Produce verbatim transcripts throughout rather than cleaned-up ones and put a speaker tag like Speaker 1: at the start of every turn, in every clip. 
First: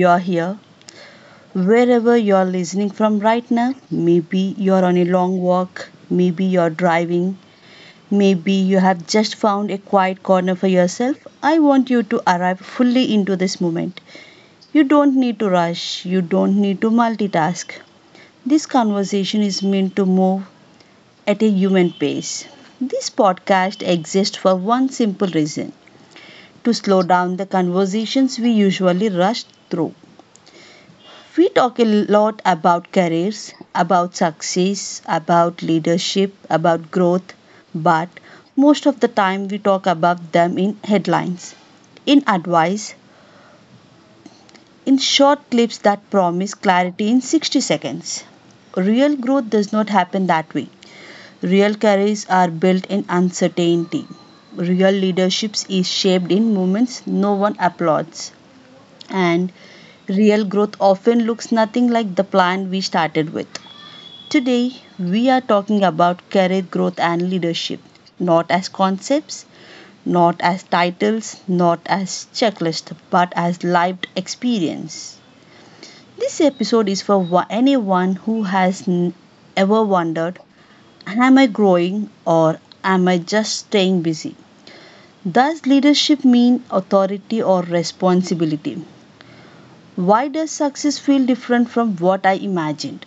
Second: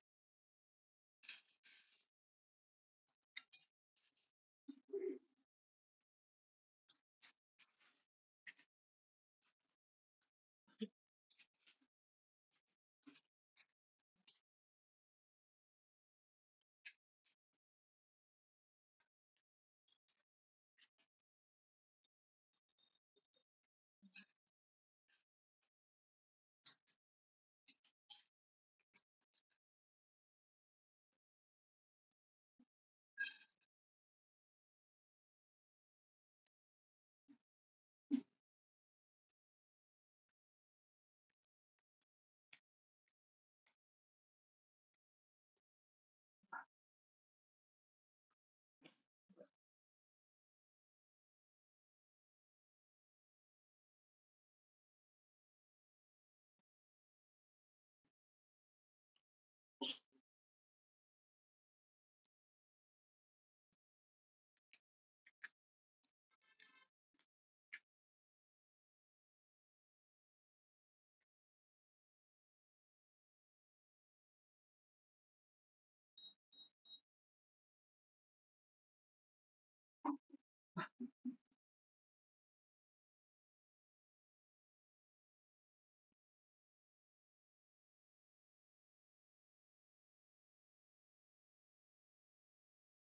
Speaker 1: you're here. Wherever you're listening from right now, maybe you're on a long walk, maybe you're driving, maybe you have just found a quiet corner for yourself. I want you to arrive fully into this moment. You don't need to rush, you don't need to multitask. This conversation is meant to move at a human pace. This podcast exists for one simple reason to slow down the conversations we usually rush through. We talk a lot about careers, about success, about leadership, about growth, but most of the time we talk about them in headlines, in advice, in short clips that promise clarity in sixty seconds. Real growth does not happen that way. Real careers are built in uncertainty. Real leadership is shaped in moments no one applauds. And real growth often looks nothing like the plan we started with. Today, we are talking about career growth and leadership, not as concepts, not as titles, not as checklists, but as lived experience. This episode is for wa- anyone who has n- ever wondered, am I growing or am I just staying busy? Does leadership mean authority or responsibility? Why does success feel different from what I imagined?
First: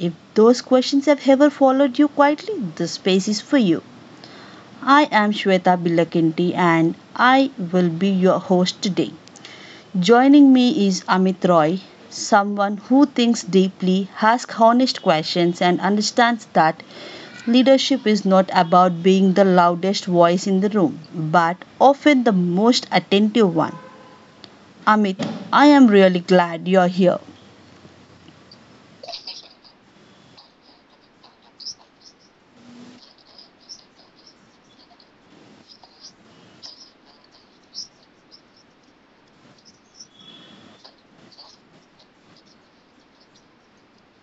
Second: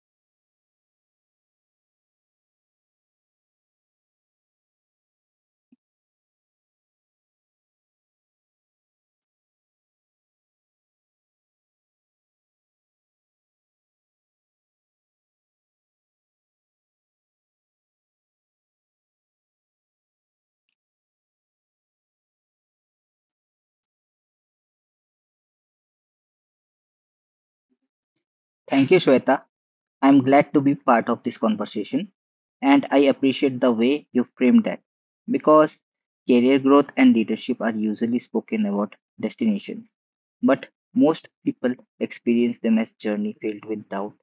Speaker 1: If those questions have ever followed you quietly, this space is for you. I am Shweta Bilakinti and I will be your host today. Joining me is Amit Roy, someone who thinks deeply, asks honest questions, and understands that leadership is not about being the loudest voice in the room, but often the most attentive one. Amit, I am really glad you're here.
Speaker 2: Thank you, Shweta. I'm glad to be part of this conversation, and I appreciate the way you framed that, because career growth and leadership are usually spoken about destinations, but most people experience them as journey filled with doubt,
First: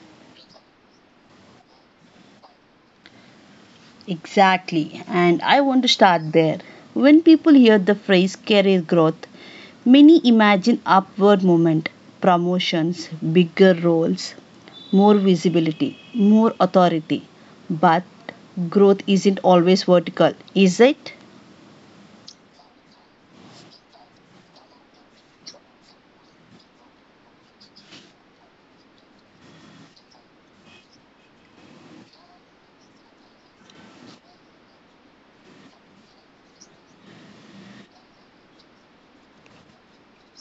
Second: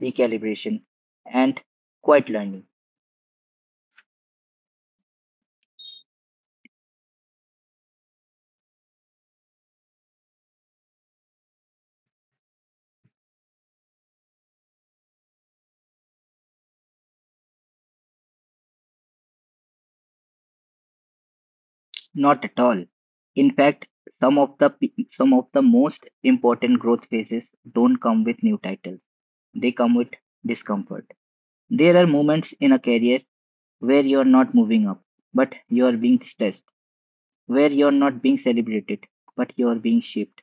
Speaker 2: recalibration, and quiet learning.
Speaker 1: Exactly, and I want to start there. When people hear the phrase career growth, many imagine upward movement, promotions, bigger roles, more visibility, more authority. But growth isn't always vertical, is it?
Speaker 2: Not at all. In fact, some of the pe- some of the most important growth phases don't come with new titles. They come with discomfort. There are moments in a career where you're not moving up, but you're being stressed, where you're not being celebrated, but you're being shaped.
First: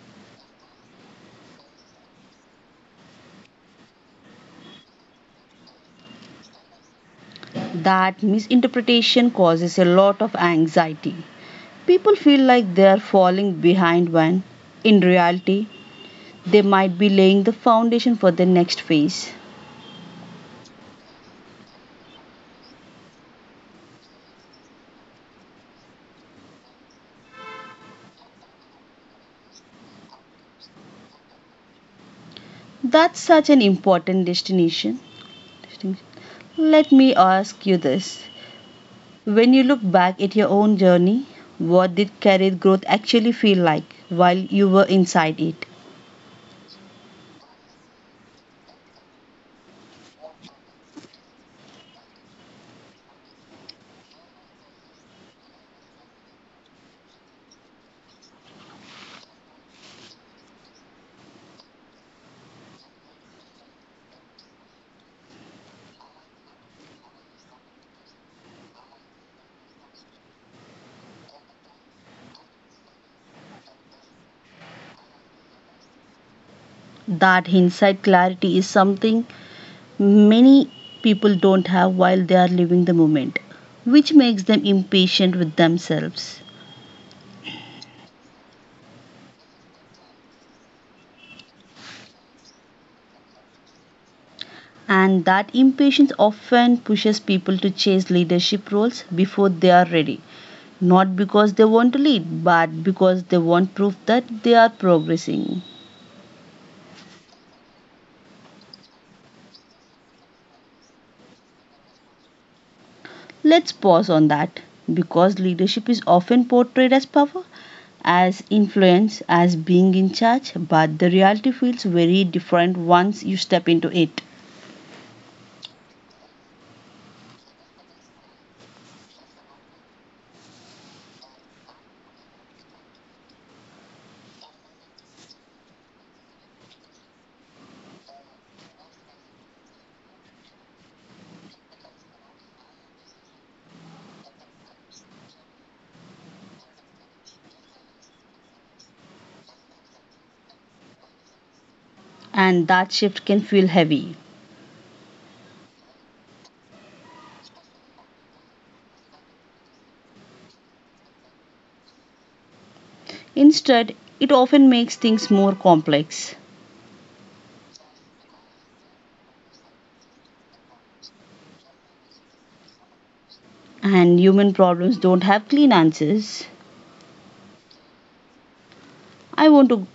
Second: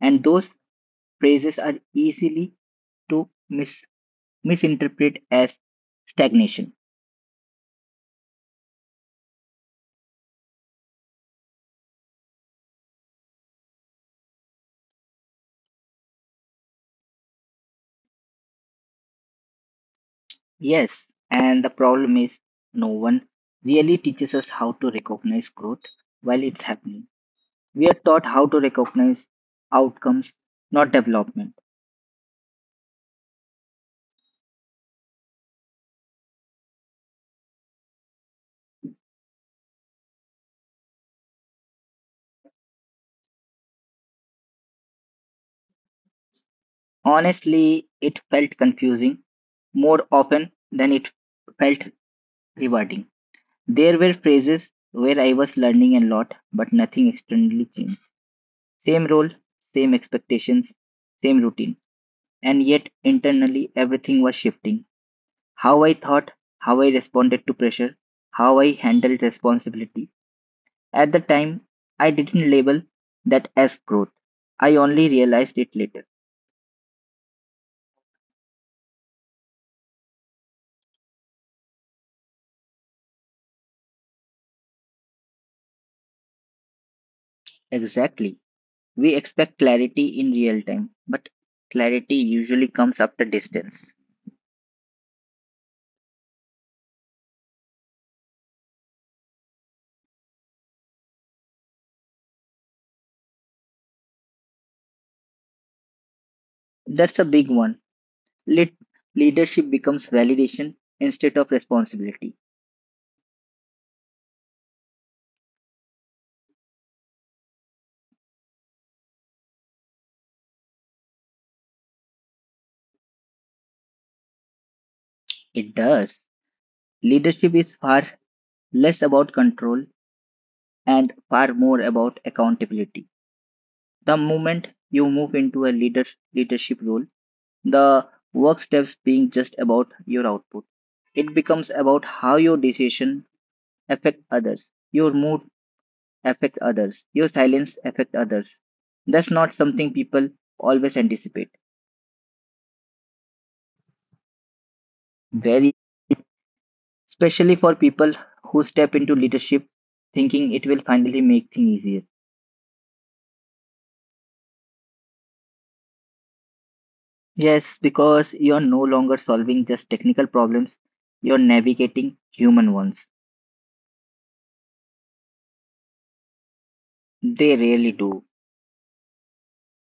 Speaker 2: And those praises are easily to mis- misinterpret as stagnation.
Speaker 1: That misinterpretation causes a lot of anxiety. People feel like they are falling behind when, in reality, they might be laying the foundation for the next phase.
Speaker 2: Yes, and the problem is no one really teaches us how to recognize growth while it's happening. We are taught how to recognize outcomes, not development.
Speaker 1: That's such an important destination. Let me ask you this. When you look back at your own journey, what did career growth actually feel like while you were inside it?
Speaker 2: Honestly, it felt confusing more often than it felt rewarding. There were phases where I was learning a lot, but nothing externally changed. Same role, same expectations, same routine. And yet, internally, everything was shifting. How I thought, how I responded to pressure, how I handled responsibility. At the time, I didn't label that as growth. I only realized it later.
Speaker 1: That hindsight clarity is something many people don't have while they are living the moment, which makes them impatient with themselves.
Speaker 2: Exactly. We expect clarity in real time, but clarity usually comes after distance.
Speaker 1: And that impatience often pushes people to chase leadership roles before they are ready, not because they want to lead, but because they want proof that they are progressing.
Speaker 2: That's a big one. Let leadership becomes validation instead of responsibility.
Speaker 1: Let's pause on that because leadership is often portrayed as power, as influence, as being in charge, but the reality feels very different once you step into it,
Speaker 2: It does. Leadership is far less about control and far more about accountability. The moment you move into a leader leadership role, the work steps being just about your output. It becomes about how your decision affect others, your mood affect others, your silence affect others. That's not something people always anticipate.
Speaker 1: and that shift can feel heavy.
Speaker 2: Very especially for people who step into leadership thinking it will finally make things easier.
Speaker 1: Instead, it often makes things more complex,
Speaker 2: Yes, because you're no longer solving just technical problems, you're navigating human ones.
Speaker 1: and human problems don't have clean answers.
Speaker 2: They really do.
Speaker 1: I want to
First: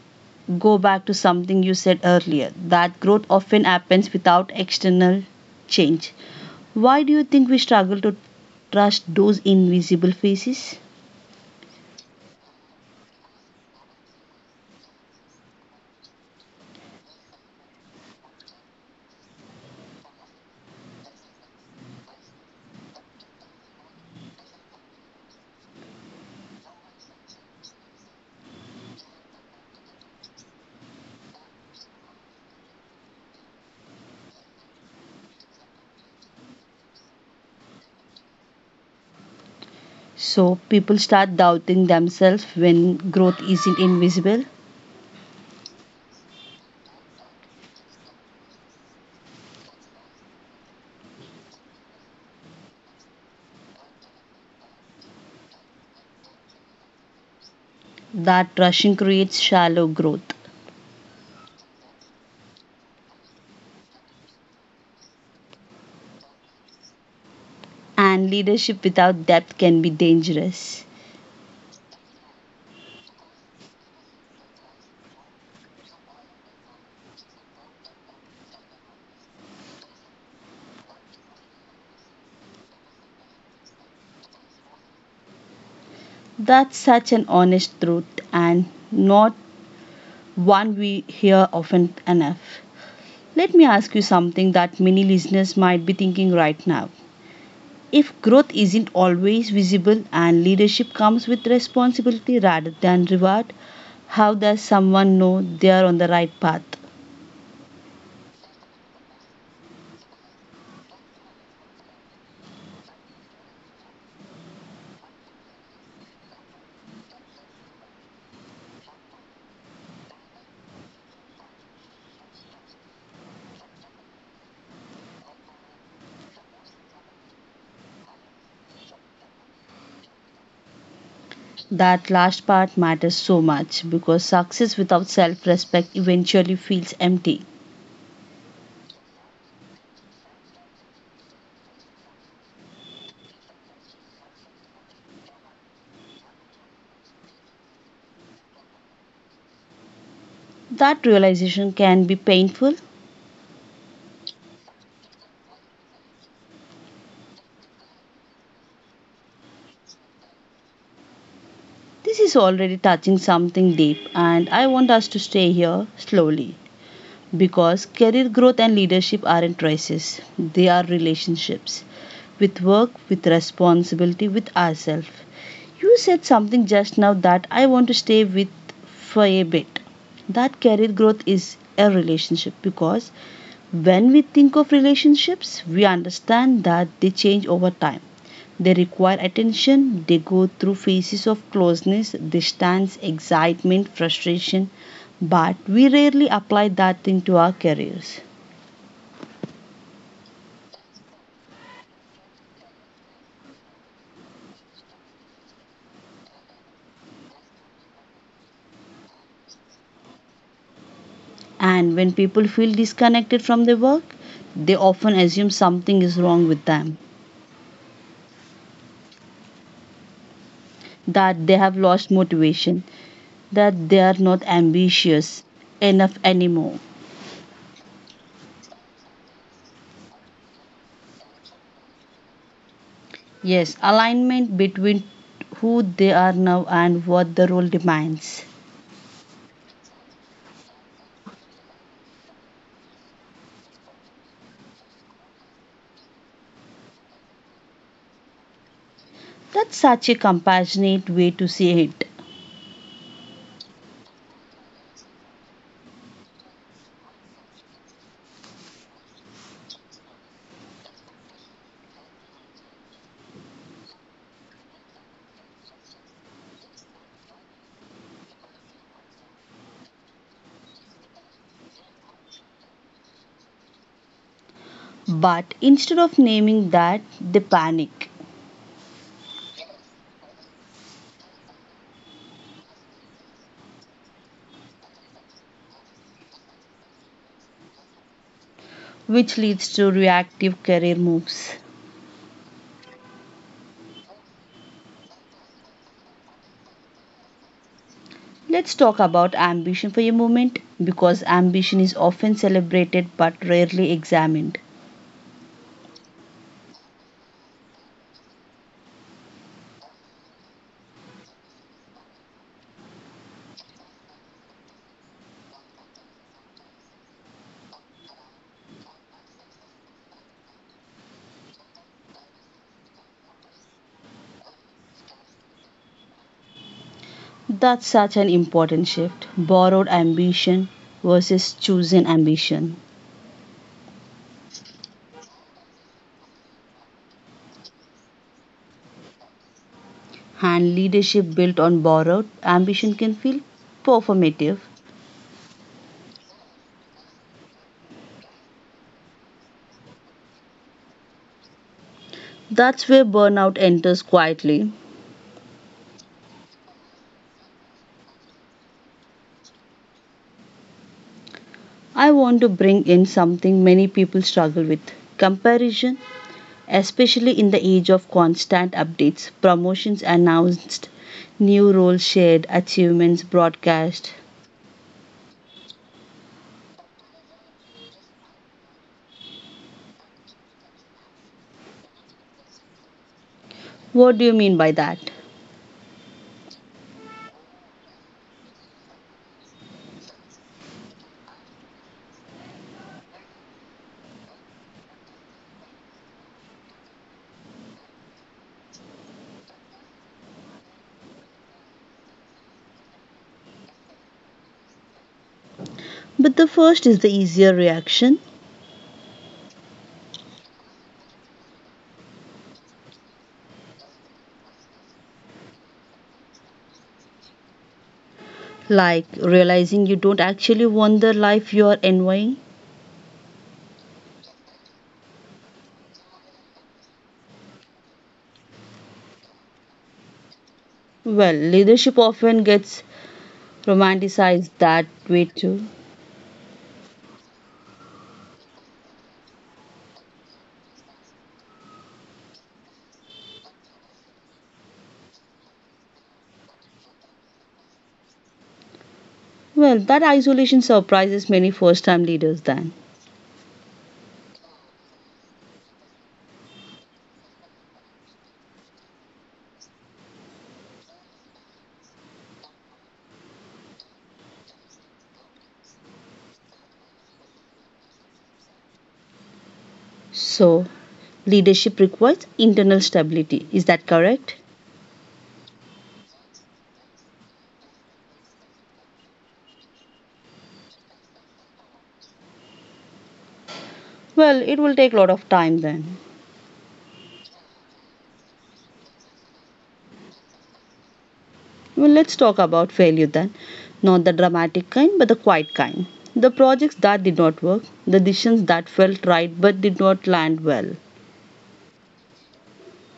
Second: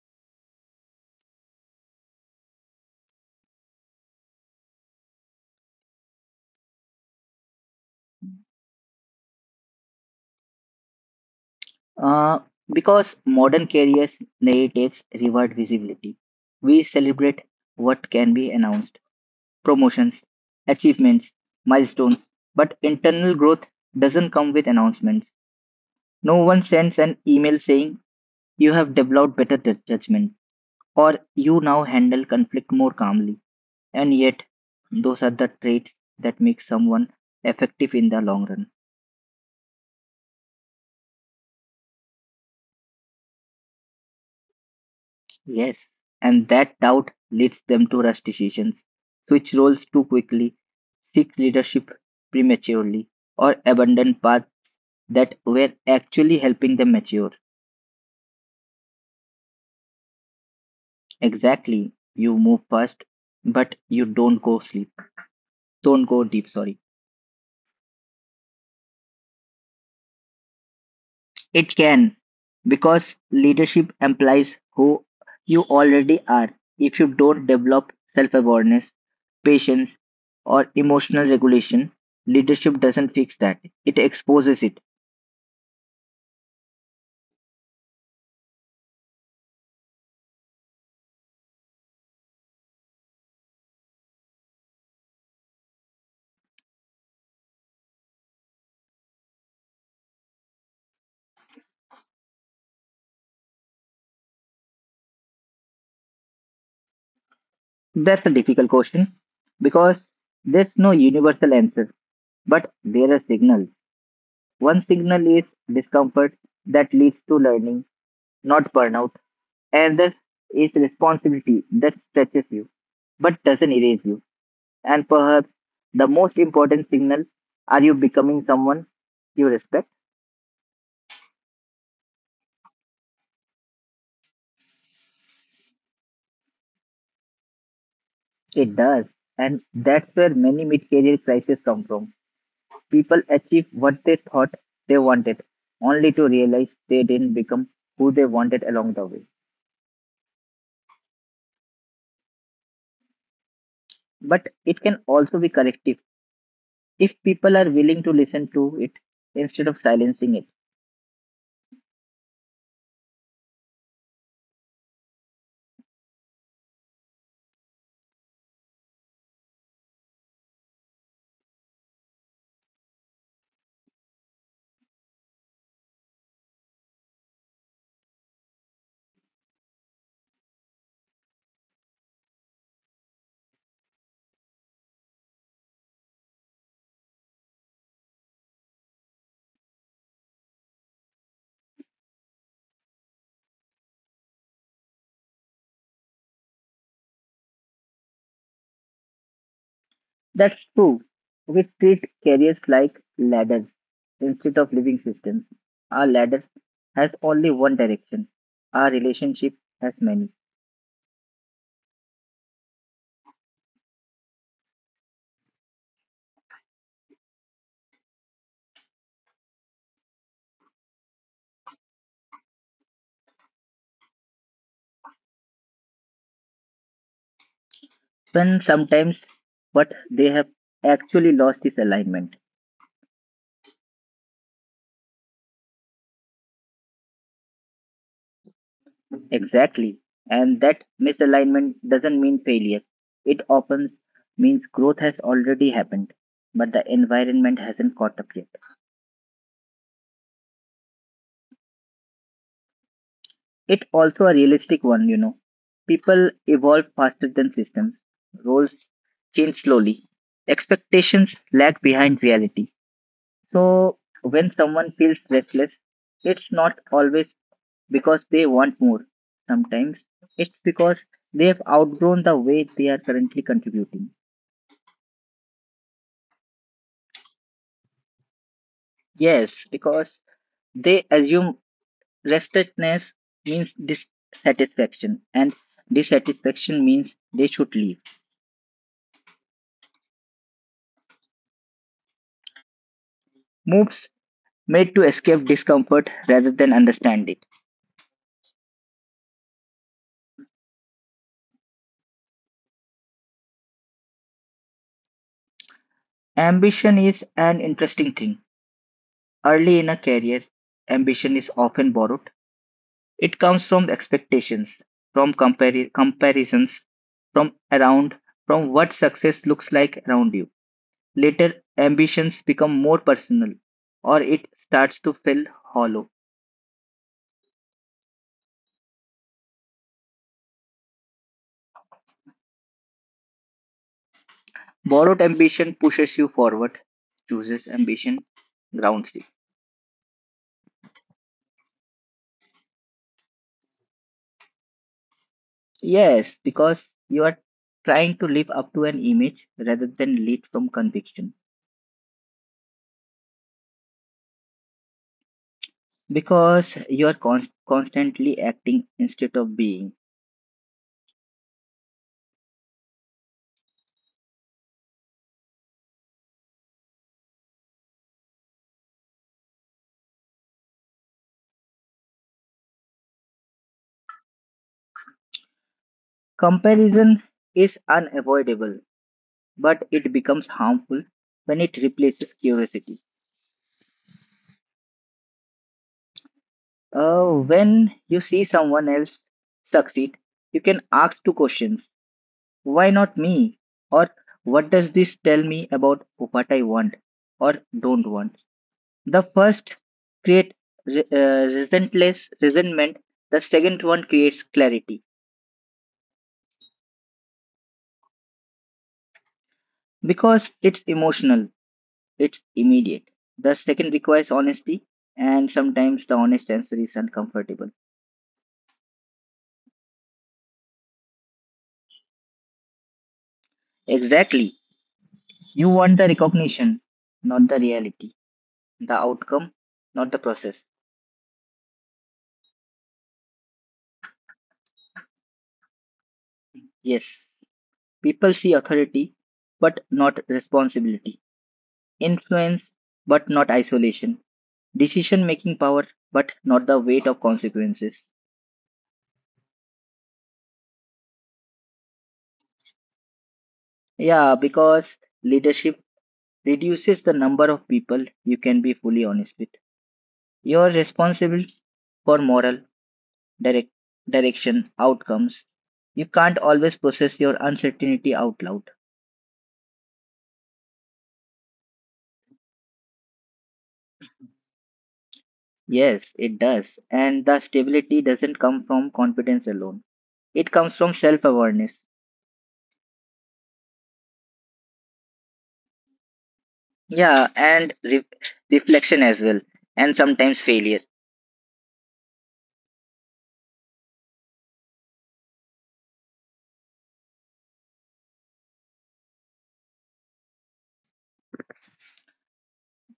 Speaker 1: go back to something you said earlier that growth often happens without external change. Why do you think we struggle to trust those invisible faces?
Speaker 2: Uh, because modern careers narratives reward visibility. We celebrate what can be announced promotions, achievements, milestones, but internal growth doesn't come with announcements. No one sends an email saying you have developed better ju- judgment or you now handle conflict more calmly. And yet, those are the traits that make someone effective in the long run.
Speaker 1: So people start doubting themselves when growth isn't invisible.
Speaker 2: Yes. And that doubt leads them to rush decisions, switch roles too quickly, seek leadership prematurely, or abandon paths that were actually helping them mature.
Speaker 1: That rushing creates shallow growth,
Speaker 2: Exactly. You move fast, but you don't go sleep. Don't go deep, sorry.
Speaker 1: and leadership without depth can be dangerous.
Speaker 2: It can, because leadership implies who you already are. If you don't develop self awareness, patience, or emotional regulation, leadership doesn't fix that. It exposes it.
Speaker 1: That's such an honest truth, and not one we hear often enough. Let me ask you something that many listeners might be thinking right now. If growth isn't always visible and leadership comes with responsibility rather than reward, how does someone know they are on the right path?
Speaker 2: That's a difficult question because there's no universal answer, but there are signals. One signal is discomfort that leads to learning, not burnout, and the is responsibility that stretches you but doesn't erase you. And perhaps the most important signal are you becoming someone you respect?
Speaker 1: That last part matters so much because success without self respect eventually feels empty.
Speaker 2: It does. And that's where many mid career crises come from. People achieve what they thought they wanted, only to realize they didn't become who they wanted along the way.
Speaker 1: That realization can be painful.
Speaker 2: But it can also be corrective if people are willing to listen to it instead of silencing it.
Speaker 1: This is already touching something deep, and I want us to stay here slowly because career growth and leadership aren't choices, they are relationships with work, with responsibility, with ourselves. You said something just now that I want to stay with for a bit. That career growth is a relationship because when we think of relationships, we understand that they change over time. They require attention, they go through phases of closeness, distance, excitement, frustration, but we rarely apply that thing to our careers.
Speaker 2: That's true. We treat careers like ladders instead of living systems. Our ladder has only one direction. Our relationship has many.
Speaker 1: And when people feel disconnected from their work, they often assume something is wrong with them, that they have lost motivation, that they are not ambitious enough anymore.
Speaker 2: When sometimes what they have actually lost is alignment.
Speaker 1: Yes, alignment between who they are now and what the role demands.
Speaker 2: Exactly. And that misalignment doesn't mean failure. It often means growth has already happened, but the environment hasn't caught up yet.
Speaker 1: That's such a compassionate way to see it.
Speaker 2: It also a realistic one, you know. People evolve faster than systems. Roles change slowly. Expectations lag behind reality. So when someone feels restless, it's not always because they want more. Sometimes it's because they have outgrown the way they are currently contributing.
Speaker 1: But instead of naming that, they panic,
Speaker 2: Yes, because they assume restlessness means dissatisfaction, and dissatisfaction means they should leave.
Speaker 1: which leads to reactive career moves.
Speaker 2: Moves made to escape discomfort rather than understand it.
Speaker 1: Let's talk about ambition for a moment because ambition is often celebrated but rarely examined.
Speaker 2: Ambition is an interesting thing. Early in a career, ambition is often borrowed. It comes from expectations, from compari- comparisons, from around, from what success looks like around you. Later, ambitions become more personal or it starts to feel hollow.
Speaker 1: That's such an important shift, borrowed ambition versus chosen ambition.
Speaker 2: Borrowed ambition pushes you forward, chooses ambition grounds you.
Speaker 1: And leadership built on borrowed ambition can feel performative.
Speaker 2: Yes, because you are trying to live up to an image rather than lead from conviction.
Speaker 1: That's where burnout enters quietly.
Speaker 2: Because you are const- constantly acting instead of being.
Speaker 1: I want to bring in something many people struggle with, comparison, especially in the age of constant updates, promotions announced, new roles shared, achievements broadcast.
Speaker 2: Comparison is unavoidable, but it becomes harmful when it replaces curiosity.
Speaker 1: What do you mean by that?
Speaker 2: Uh, when you see someone else succeed, you can ask two questions why not me? Or what does this tell me about what I want or don't want? The first create re- uh, resentless resentment. The second one creates clarity
Speaker 1: But the first is the easier reaction,
Speaker 2: because it's emotional, it's immediate. The second requires honesty, and sometimes the honest answer is uncomfortable.
Speaker 1: like realizing you don't actually want the life you are envying.
Speaker 2: Exactly. You want the recognition, not the reality, the outcome, not the process.
Speaker 1: Well, leadership often gets romanticized that way too.
Speaker 2: Yes, people see authority, but not responsibility, influence, but not isolation, decision making power, but not the weight of consequences.
Speaker 1: Well, that isolation surprises many first time leaders then.
Speaker 2: Yeah, because leadership reduces the number of people you can be fully honest with. You are responsible for moral direct, direction, outcomes. You can't always process your uncertainty out loud.
Speaker 1: So, leadership requires internal stability. Is that correct?
Speaker 2: Yes, it does. And the stability doesn't come from confidence alone, it comes from self awareness.
Speaker 1: Well, it will take a lot of time then.
Speaker 2: Yeah, and re- reflection as well, and sometimes failure.
Speaker 1: Well, let's talk about failure then. Not the dramatic kind, but the quiet kind. The projects that did not work, the decisions that felt right but did not land well.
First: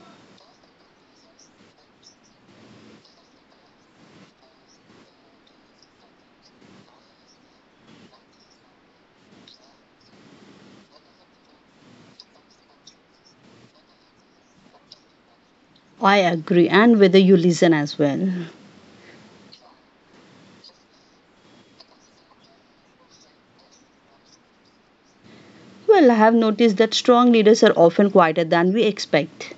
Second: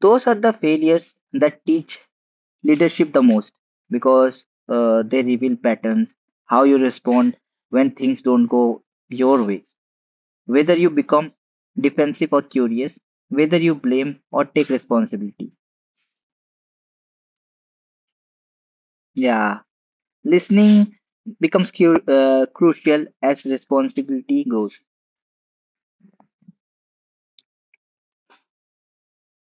Speaker 2: Those are the failures that teach leadership the most because uh, they reveal patterns, how you respond when things don't go your way, whether you become defensive or curious, whether you blame or take responsibility.
Speaker 1: I agree, and whether you listen as well.
Speaker 2: Yeah, listening becomes cu- uh, crucial as responsibility grows.
Speaker 1: Well, I have noticed that strong leaders are often quieter than we expect.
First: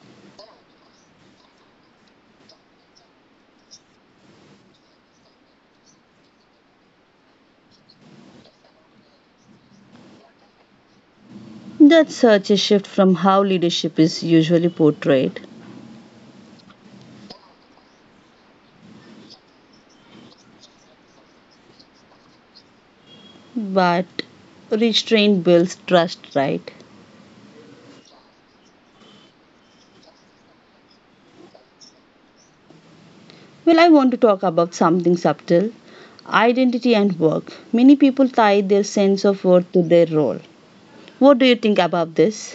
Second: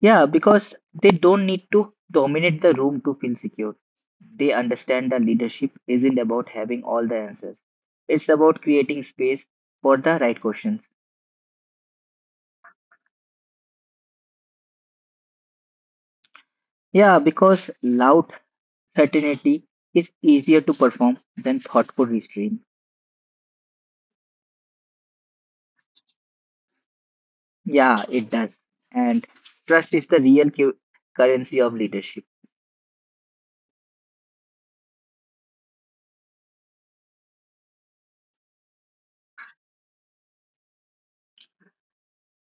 Speaker 2: Yeah, because they don't need to dominate the room to feel secure. They understand that leadership isn't about having all the answers. It's about creating space for the right questions.
Speaker 1: That's such a shift from how leadership is usually portrayed.
Speaker 2: Yeah, because loud certainty is easier to perform than thoughtful restraint.
Speaker 1: But restraint builds trust, right?
Speaker 2: Yeah, it does. And trust is the real cu- currency of leadership.
Speaker 1: Well, I want to talk about something subtle, identity and work. Many people tie their sense of worth to their role. What do you think about this?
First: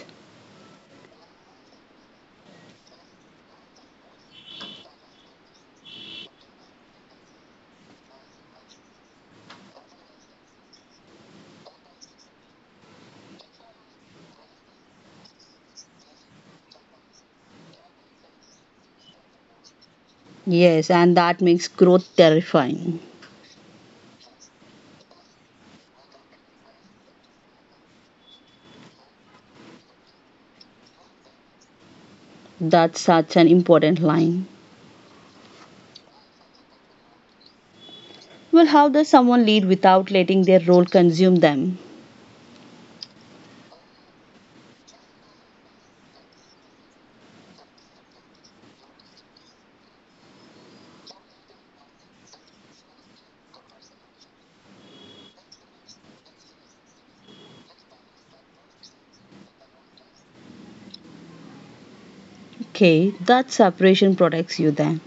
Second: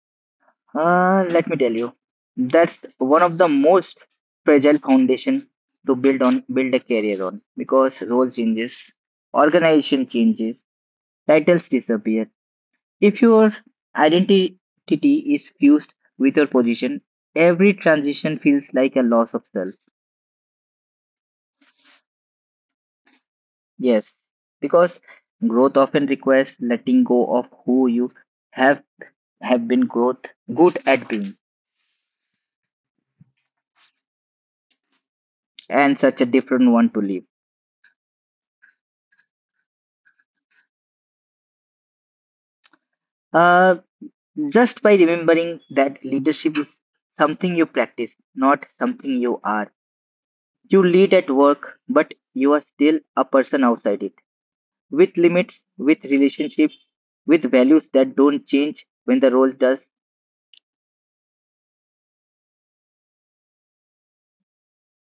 Speaker 2: Uh, let me tell you, that's one of the most fragile foundation to build on, build a career on. Because role changes, organization changes, titles disappear. If your identity is fused with your position, every transition feels like a loss of self.
Speaker 1: Yes, and that makes growth terrifying.
Speaker 2: Yes, because growth often requires letting go of who you have have been growth good at being,
Speaker 1: That's such an important line.
Speaker 2: and such a different one to live.
Speaker 1: Well, how does someone lead without letting their role consume them?
Speaker 2: Uh, just by remembering that leadership is something you practice, not something you are. You lead at work, but you are still a person outside it, with limits, with relationships, with values that don't change when the role does,
Speaker 1: Okay, that separation protects you then,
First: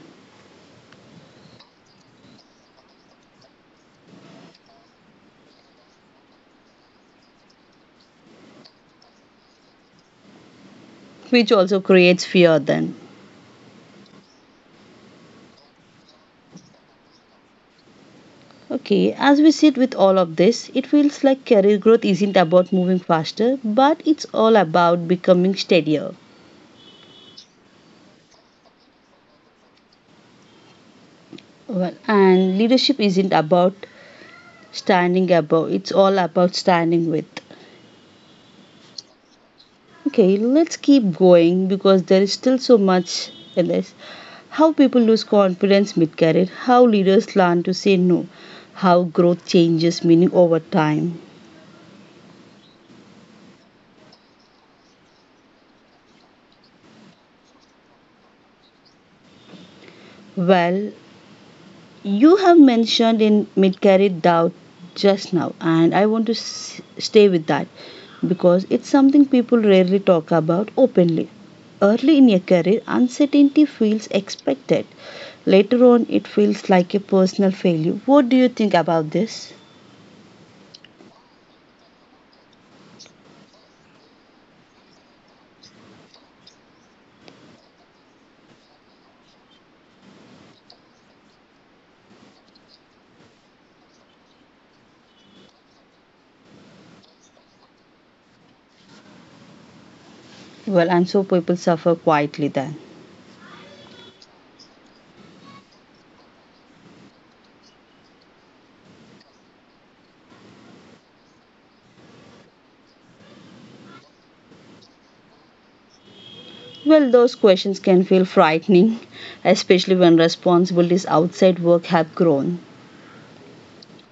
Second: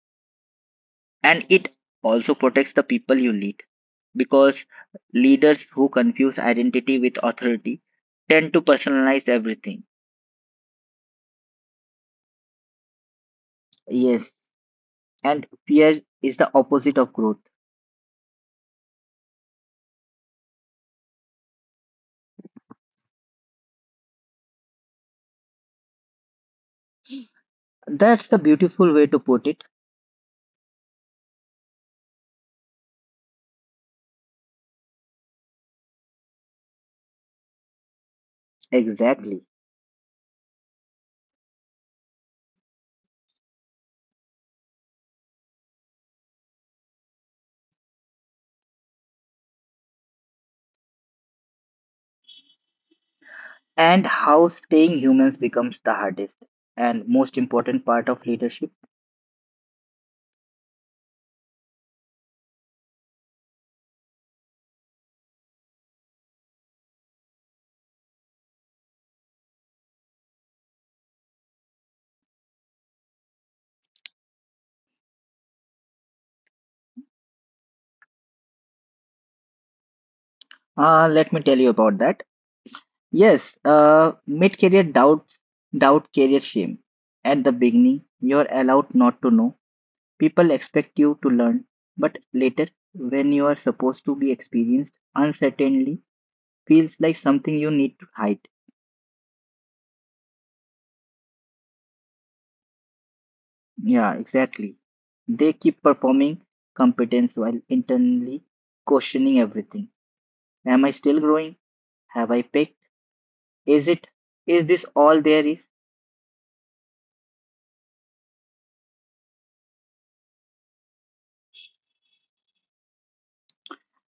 Speaker 2: and it also protects the people you lead because leaders who confuse identity with authority tend to personalize everything.
Speaker 1: which also creates fear then.
Speaker 2: Yes, and fear is the opposite of growth.
Speaker 1: Okay, as we sit with all of this, it feels like career growth isn't about moving faster, but it's all about becoming steadier.
Speaker 2: That's the beautiful way to put it.
Speaker 1: Well, and leadership isn't about standing above, it's all about standing with.
Speaker 2: Exactly.
Speaker 1: Okay, let's keep going because there is still so much in this. How people lose confidence mid career, how leaders learn to say no, how growth changes meaning over time.
Speaker 2: And how staying humans becomes the hardest and most important part of leadership.
Speaker 1: Well, you have mentioned in mid-carried doubt just now, and I want to s- stay with that because it's something people rarely talk about openly. Early in your career, uncertainty feels expected. Later on, it feels like a personal failure. What do you think about this?
Speaker 2: Uh, let me tell you about that. Yes, uh, mid-career doubts, doubt career shame. At the beginning, you're allowed not to know. People expect you to learn, but later, when you are supposed to be experienced, uncertainty feels like something you need to hide.
Speaker 1: Well, and so people suffer quietly then.
Speaker 2: Yeah, exactly. They keep performing competence while internally questioning everything. Am I still growing? Have I picked? Is it? Is this all there is?
Speaker 1: Well, those questions can feel frightening, especially when responsibilities outside work have grown.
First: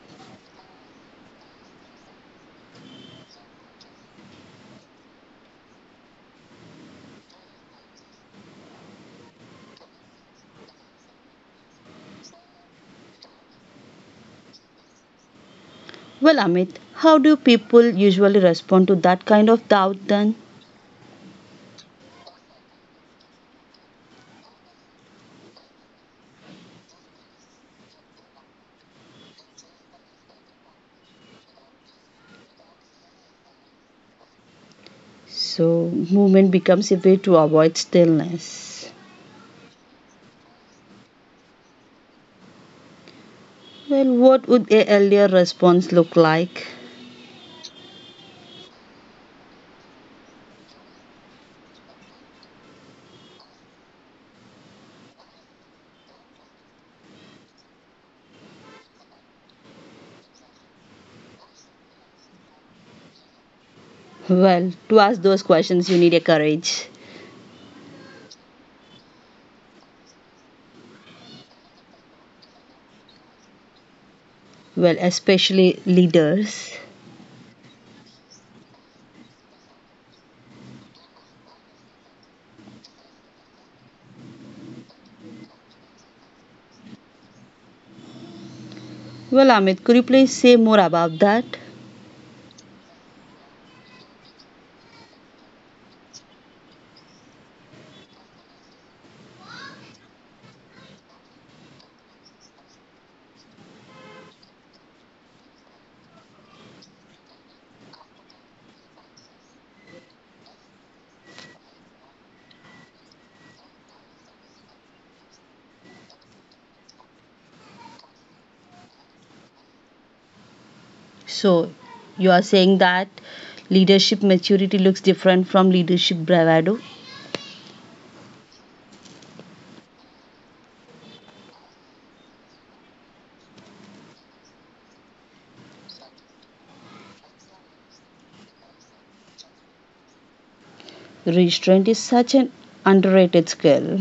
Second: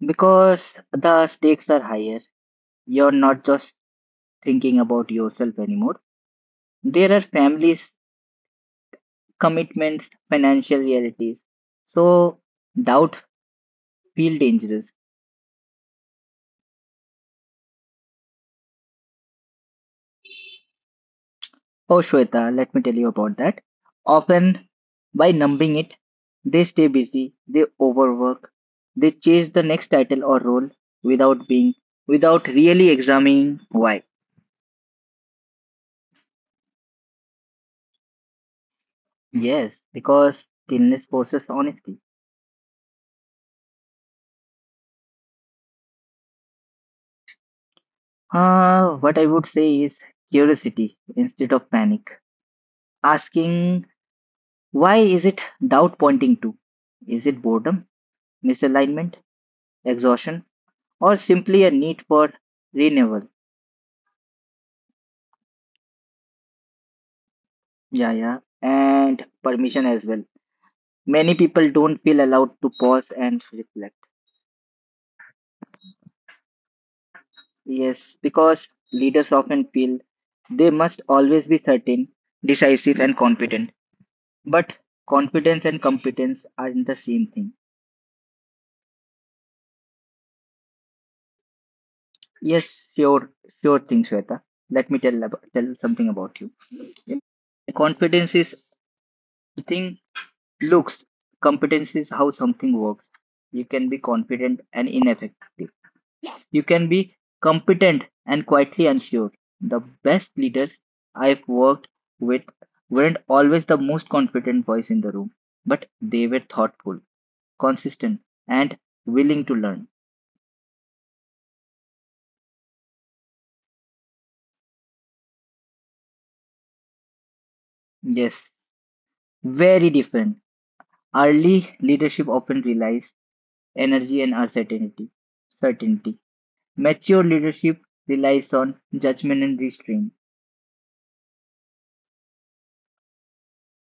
Speaker 2: Because the stakes are higher. You're not just thinking about yourself anymore. There are families, commitments, financial realities. So doubt feel dangerous.
Speaker 1: Well, Amit, how do people usually respond to that kind of doubt then?
Speaker 2: Oh, Shweta, let me tell you about that. Often, by numbing it, they stay busy, they overwork, they chase the next title or role without being, without really examining why.
Speaker 1: So, movement becomes a way to avoid stillness.
Speaker 2: Yes, because stillness forces honesty.
Speaker 1: Well, what would a earlier response look like?
Speaker 2: Uh, what I would say is curiosity instead of panic. Asking, why is it doubt pointing to? Is it boredom, misalignment, exhaustion, or simply a need for renewal?
Speaker 1: Well, to ask those questions, you need a courage.
Speaker 2: Yeah, yeah. And permission as well. Many people don't feel allowed to pause and reflect.
Speaker 1: Well, especially leaders.
Speaker 2: Yes, because leaders often feel they must always be certain, decisive, and confident. But confidence and competence aren't the same thing.
Speaker 1: Well, Amit, could you please say more about that?
Speaker 2: Yes, sure, sure thing, Shweta. Let me tell about, Tell something about you. Yeah. Confidence is thing looks. Competence is how something works. You can be confident and ineffective. You can be competent and quietly unsure. The best leaders I've worked with weren't always the most confident voice in the room, but they were thoughtful, consistent, and willing to learn.
Speaker 1: So, you are saying that leadership maturity looks different from leadership bravado.
Speaker 2: Yes, very different. Early leadership often relies energy and uncertainty. Certainty. Mature leadership relies on judgment and restraint.
Speaker 1: Restraint is such an underrated skill.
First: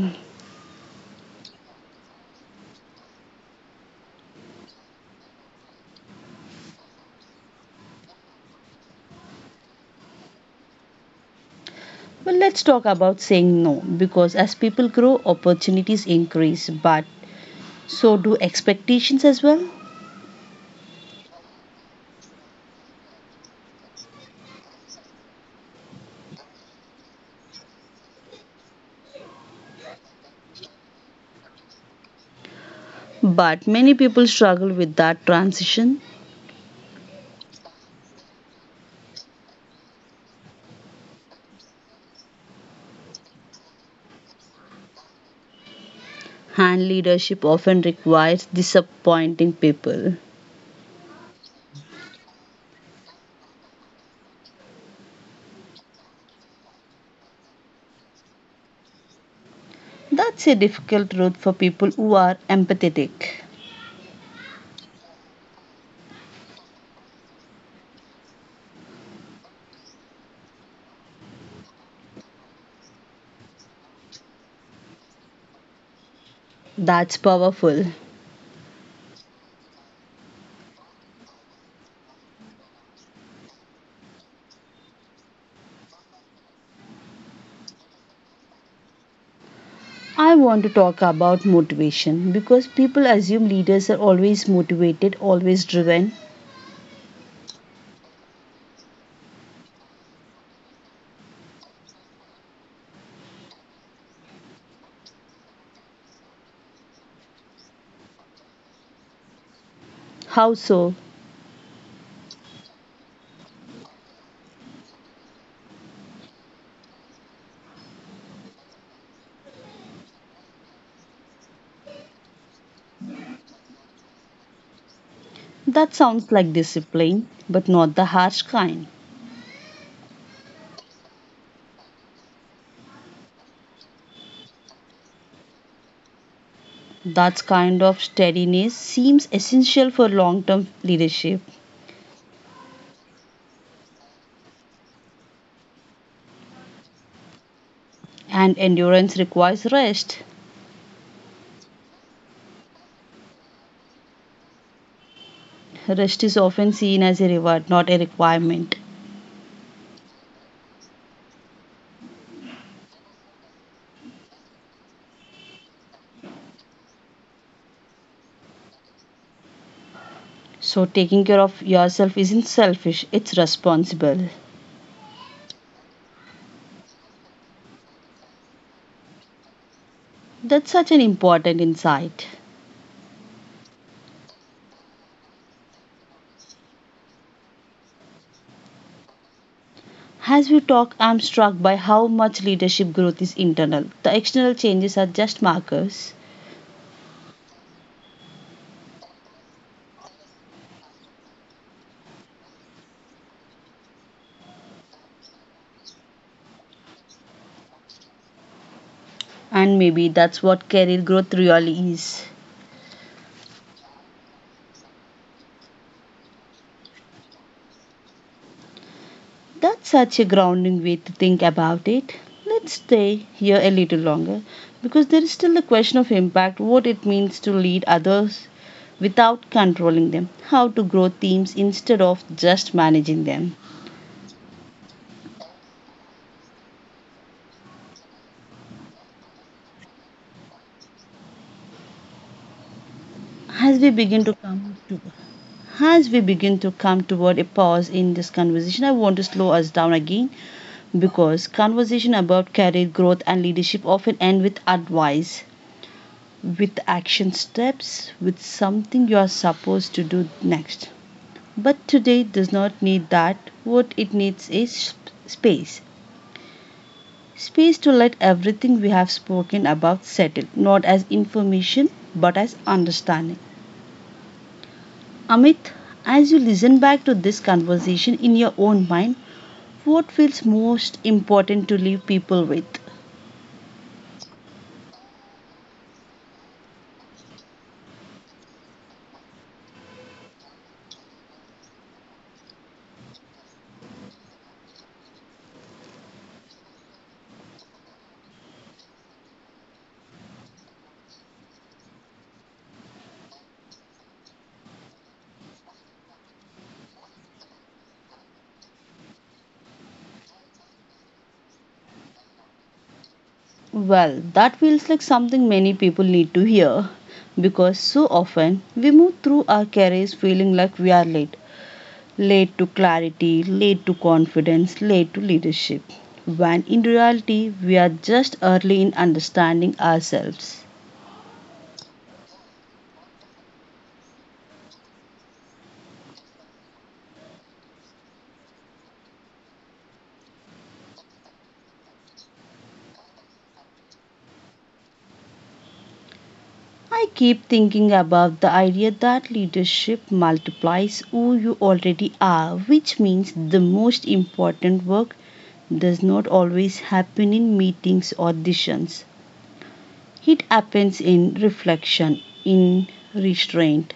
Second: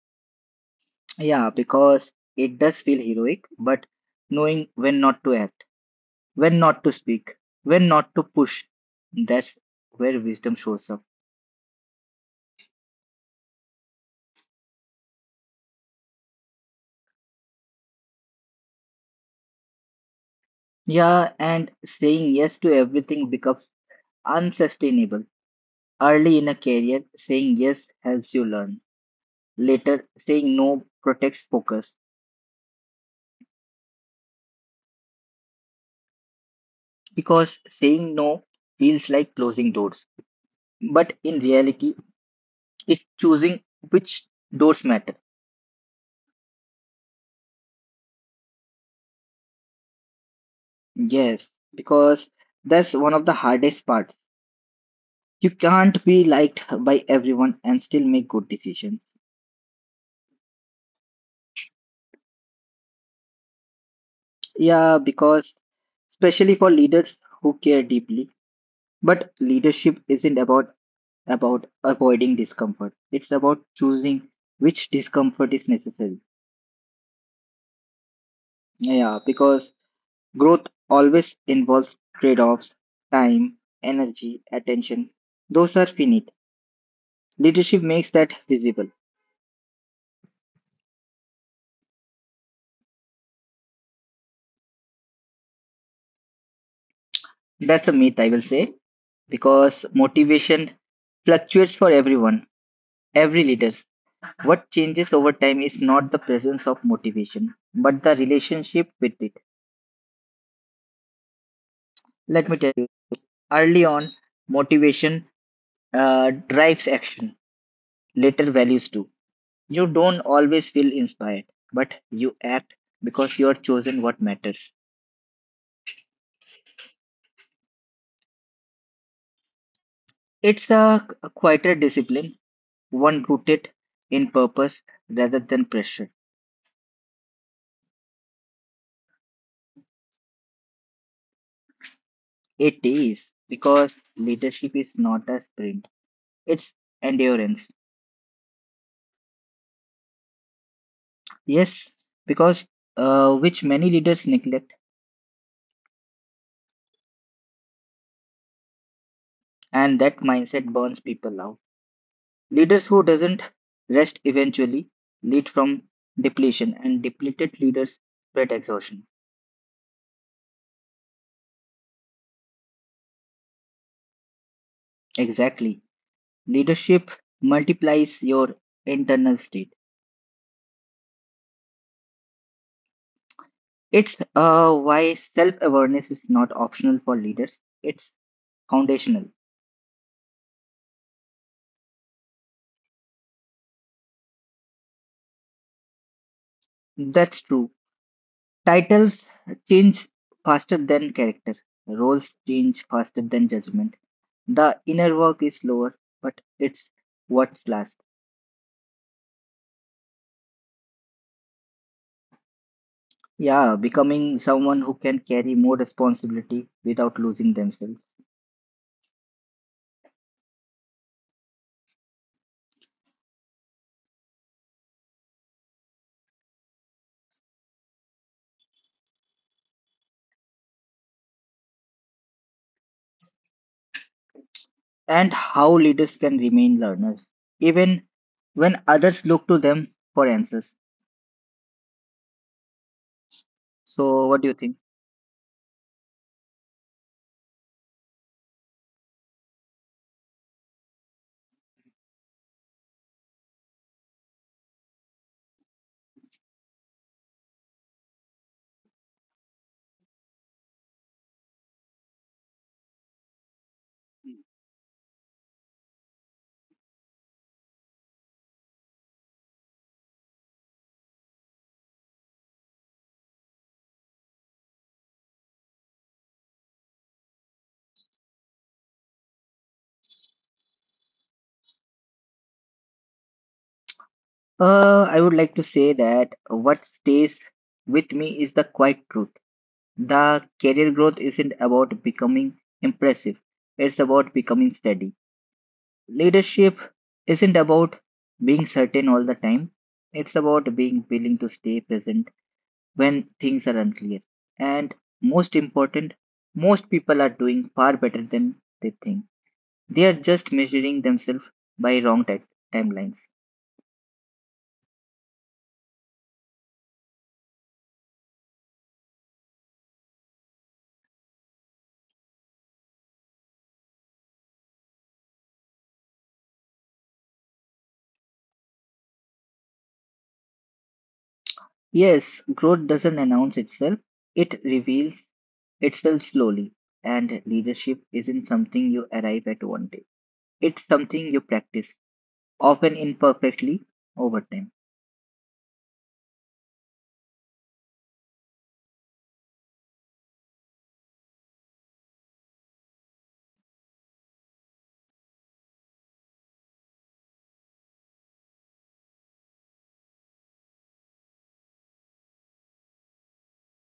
Speaker 2: Yeah, because it does feel heroic, but knowing when not to act when not to speak, when not to push. That's where wisdom shows up.
Speaker 1: Well, let's talk about saying no because as people grow, opportunities increase, but so do expectations as well.
Speaker 2: Yeah, and saying yes to everything becomes unsustainable. Early in a career, saying yes helps you learn. Later, saying no protects focus
Speaker 1: But many people struggle with that transition,
Speaker 2: because saying no feels like closing doors. But in reality, it's choosing which doors matter.
Speaker 1: and leadership often requires disappointing people.
Speaker 2: Yes, because that's one of the hardest parts. You can't be liked by everyone and still make good decisions.
Speaker 1: That's a difficult road for people who are empathetic.
Speaker 2: Yeah, because especially for leaders who care deeply. But leadership isn't about about avoiding discomfort. It's about choosing which discomfort is necessary.
Speaker 1: That's powerful.
Speaker 2: Yeah, because growth always involves trade-offs, time, energy, attention. Those are finite. Leadership makes that visible.
Speaker 1: I want to talk about motivation because people assume leaders are always motivated, always driven.
Speaker 2: That's a myth, I will say, because motivation fluctuates for everyone, every leader. What changes over time is not the presence of motivation, but the relationship with it.
Speaker 1: How so?
Speaker 2: Let me tell you, early on, motivation uh, drives action, later, values do. You don't always feel inspired, but you act because you are chosen what matters.
Speaker 1: That sounds like discipline, but not the harsh kind.
Speaker 2: It's a quieter discipline, one rooted in purpose rather than pressure.
Speaker 1: That kind of steadiness seems essential for long term leadership,
Speaker 2: It is because leadership is not a sprint, it's endurance.
Speaker 1: and endurance requires rest.
Speaker 2: Yes, because uh, which many leaders neglect,
Speaker 1: Rest is often seen as a reward, not a requirement.
Speaker 2: and that mindset burns people out. Leaders who doesn't rest eventually lead from depletion, and depleted leaders spread exhaustion.
Speaker 1: So, taking care of yourself isn't selfish, it's responsible.
Speaker 2: Exactly, leadership multiplies your internal state.
Speaker 1: That's such an important insight.
Speaker 2: It's uh, why self-awareness is not optional for leaders; it's foundational.
Speaker 1: As we talk, I'm struck by how much leadership growth is internal. The external changes are just markers,
Speaker 2: That's true. Titles change faster than character. Roles change faster than judgment. The inner work is slower, but it's what's last.
Speaker 1: and maybe that's what career growth really is.
Speaker 2: Yeah, becoming someone who can carry more responsibility without losing themselves.
Speaker 1: That's such a grounding way to think about it. Let's stay here a little longer because there is still the question of impact, what it means to lead others without controlling them, how to grow teams instead of just managing them.
Speaker 2: And how leaders can remain learners, even when others look to them for answers.
Speaker 1: As we begin
Speaker 2: So,
Speaker 1: to
Speaker 2: what do you think?
Speaker 1: come to as we begin to come toward a pause in this conversation, I want to slow us down again because conversation about career growth and leadership often end with advice, with action steps, with something you are supposed to do next. But today does not need that. What it needs is sp- space. Space to let everything we have spoken about settle, not as information, but as understanding. Amit, as you listen back to this conversation in your own mind, what feels most important to leave people with?
Speaker 2: Uh, I would like to say that what stays with me is the quiet truth. The career growth isn't about becoming impressive, it's about becoming steady. Leadership isn't about being certain all the time. It's about being willing to stay present when things are unclear. And most important, most people are doing far better than they think. They are just measuring themselves by wrong ti- timelines.
Speaker 1: Well, that feels like something many people need to hear because so often we move through our careers feeling like we are late. Late to clarity, late to confidence, late to leadership. When in reality, we are just early in understanding ourselves.
Speaker 2: Yes, growth doesn't announce itself, it reveals itself slowly. And leadership isn't something you arrive at one day, it's something you practice, often imperfectly, over time.
Speaker 1: I keep thinking about the idea that leadership multiplies who you already are, which means the most important work does not always happen in meetings or auditions. It happens in reflection, in restraint,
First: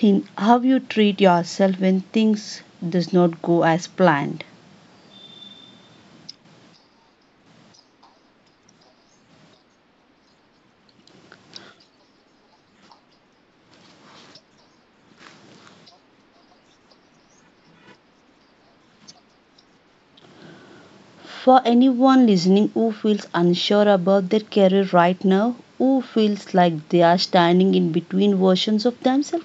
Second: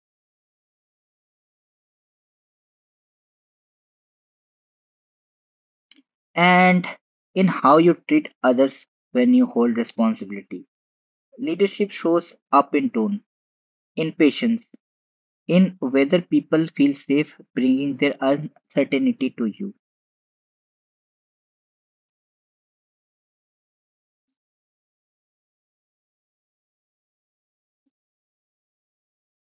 Speaker 1: in how you treat yourself when things does not go as planned.
Speaker 2: And in how you treat others when you hold responsibility. Leadership shows up in tone, in patience, in whether people feel safe bringing their uncertainty to you.
Speaker 1: For anyone listening who feels unsure about their career right now, who feels like they are standing in between versions of themselves,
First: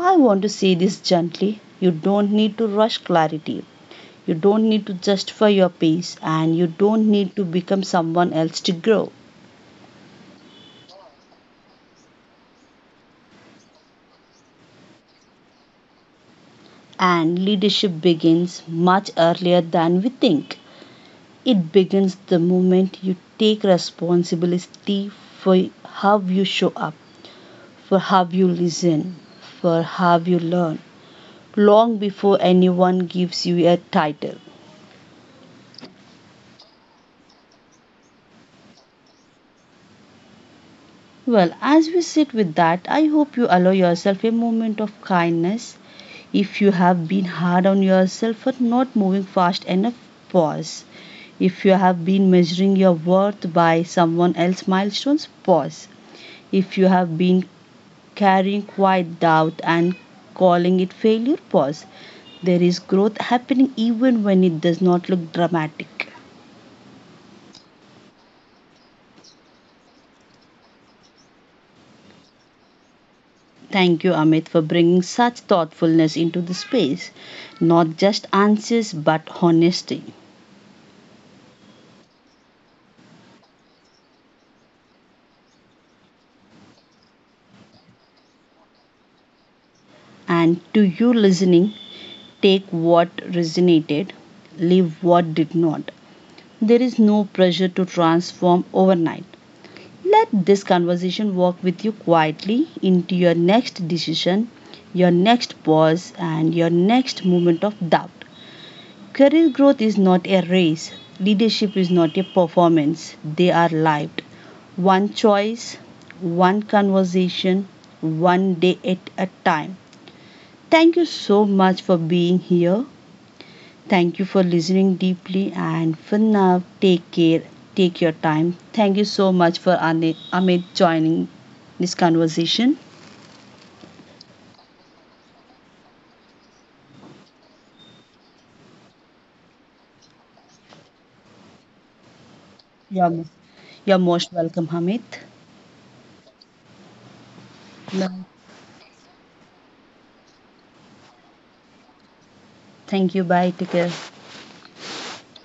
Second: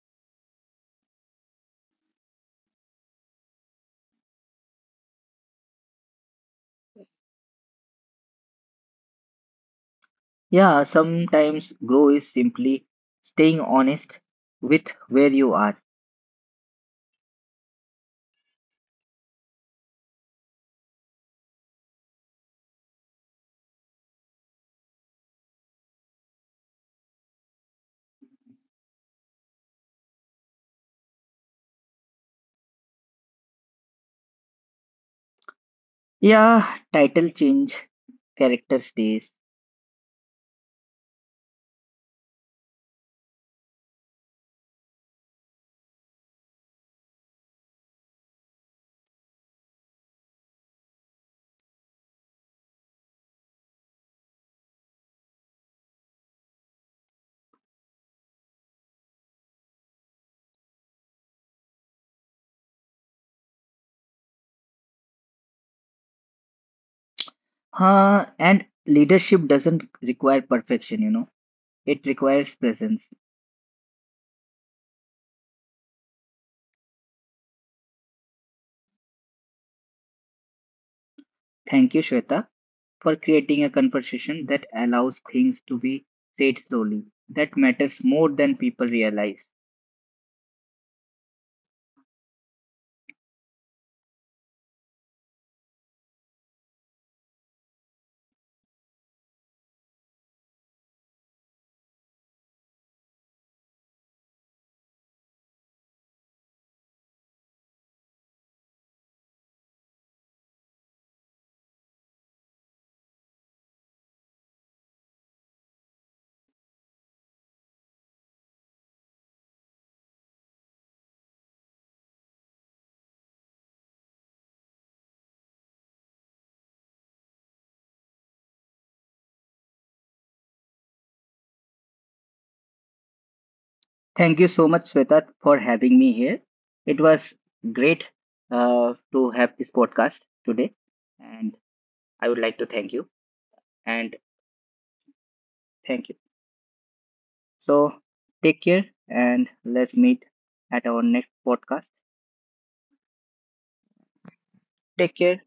Speaker 1: I want to say this gently. You don't need to rush clarity. You don't need to justify your pace and you don't need to become someone else to grow.
Speaker 2: Yeah, sometimes grow is simply staying honest with where you are.
Speaker 1: And leadership begins much earlier than we think. It begins the moment you take responsibility for how you show up, for how you listen, for how you learn, long before anyone gives you a title.
Speaker 2: Yeah, title change, character stays.
Speaker 1: Well, as we sit with that, I hope you allow yourself a moment of kindness. If you have been hard on yourself for not moving fast enough, pause. If you have been measuring your worth by someone else's milestones, pause. If you have been carrying quiet doubt and calling it failure, pause. There is growth happening even when it does not look dramatic.
Speaker 2: Huh, and leadership doesn't require perfection, you know, it requires presence.
Speaker 1: Thank you, Amit, for bringing such thoughtfulness into the space. Not just answers, but honesty.
Speaker 2: Thank you, Shweta, for creating a conversation that allows things to be said slowly. That matters more than people realize.
Speaker 1: And to you listening, take what resonated, leave what did not. There is no pressure to transform overnight. Let this conversation walk with you quietly into your next decision, your next pause, and your next moment of doubt. Career growth is not a race, leadership is not a performance. They are lived. One choice, one conversation, one day at a time. Thank you so much for being here. Thank you for listening deeply and for now, take care, take your time. Thank you so much for Ani- Amit joining this conversation.
Speaker 2: Thank you so much, Sweta, for having me here. It was great uh, to have this podcast today, and I would like to thank you
Speaker 1: You're, you're
Speaker 2: and
Speaker 1: most welcome, Amit.
Speaker 2: thank you. So, take care and let's meet at our next podcast.
Speaker 1: Thank you. Bye. Take care.
Speaker 2: Take care.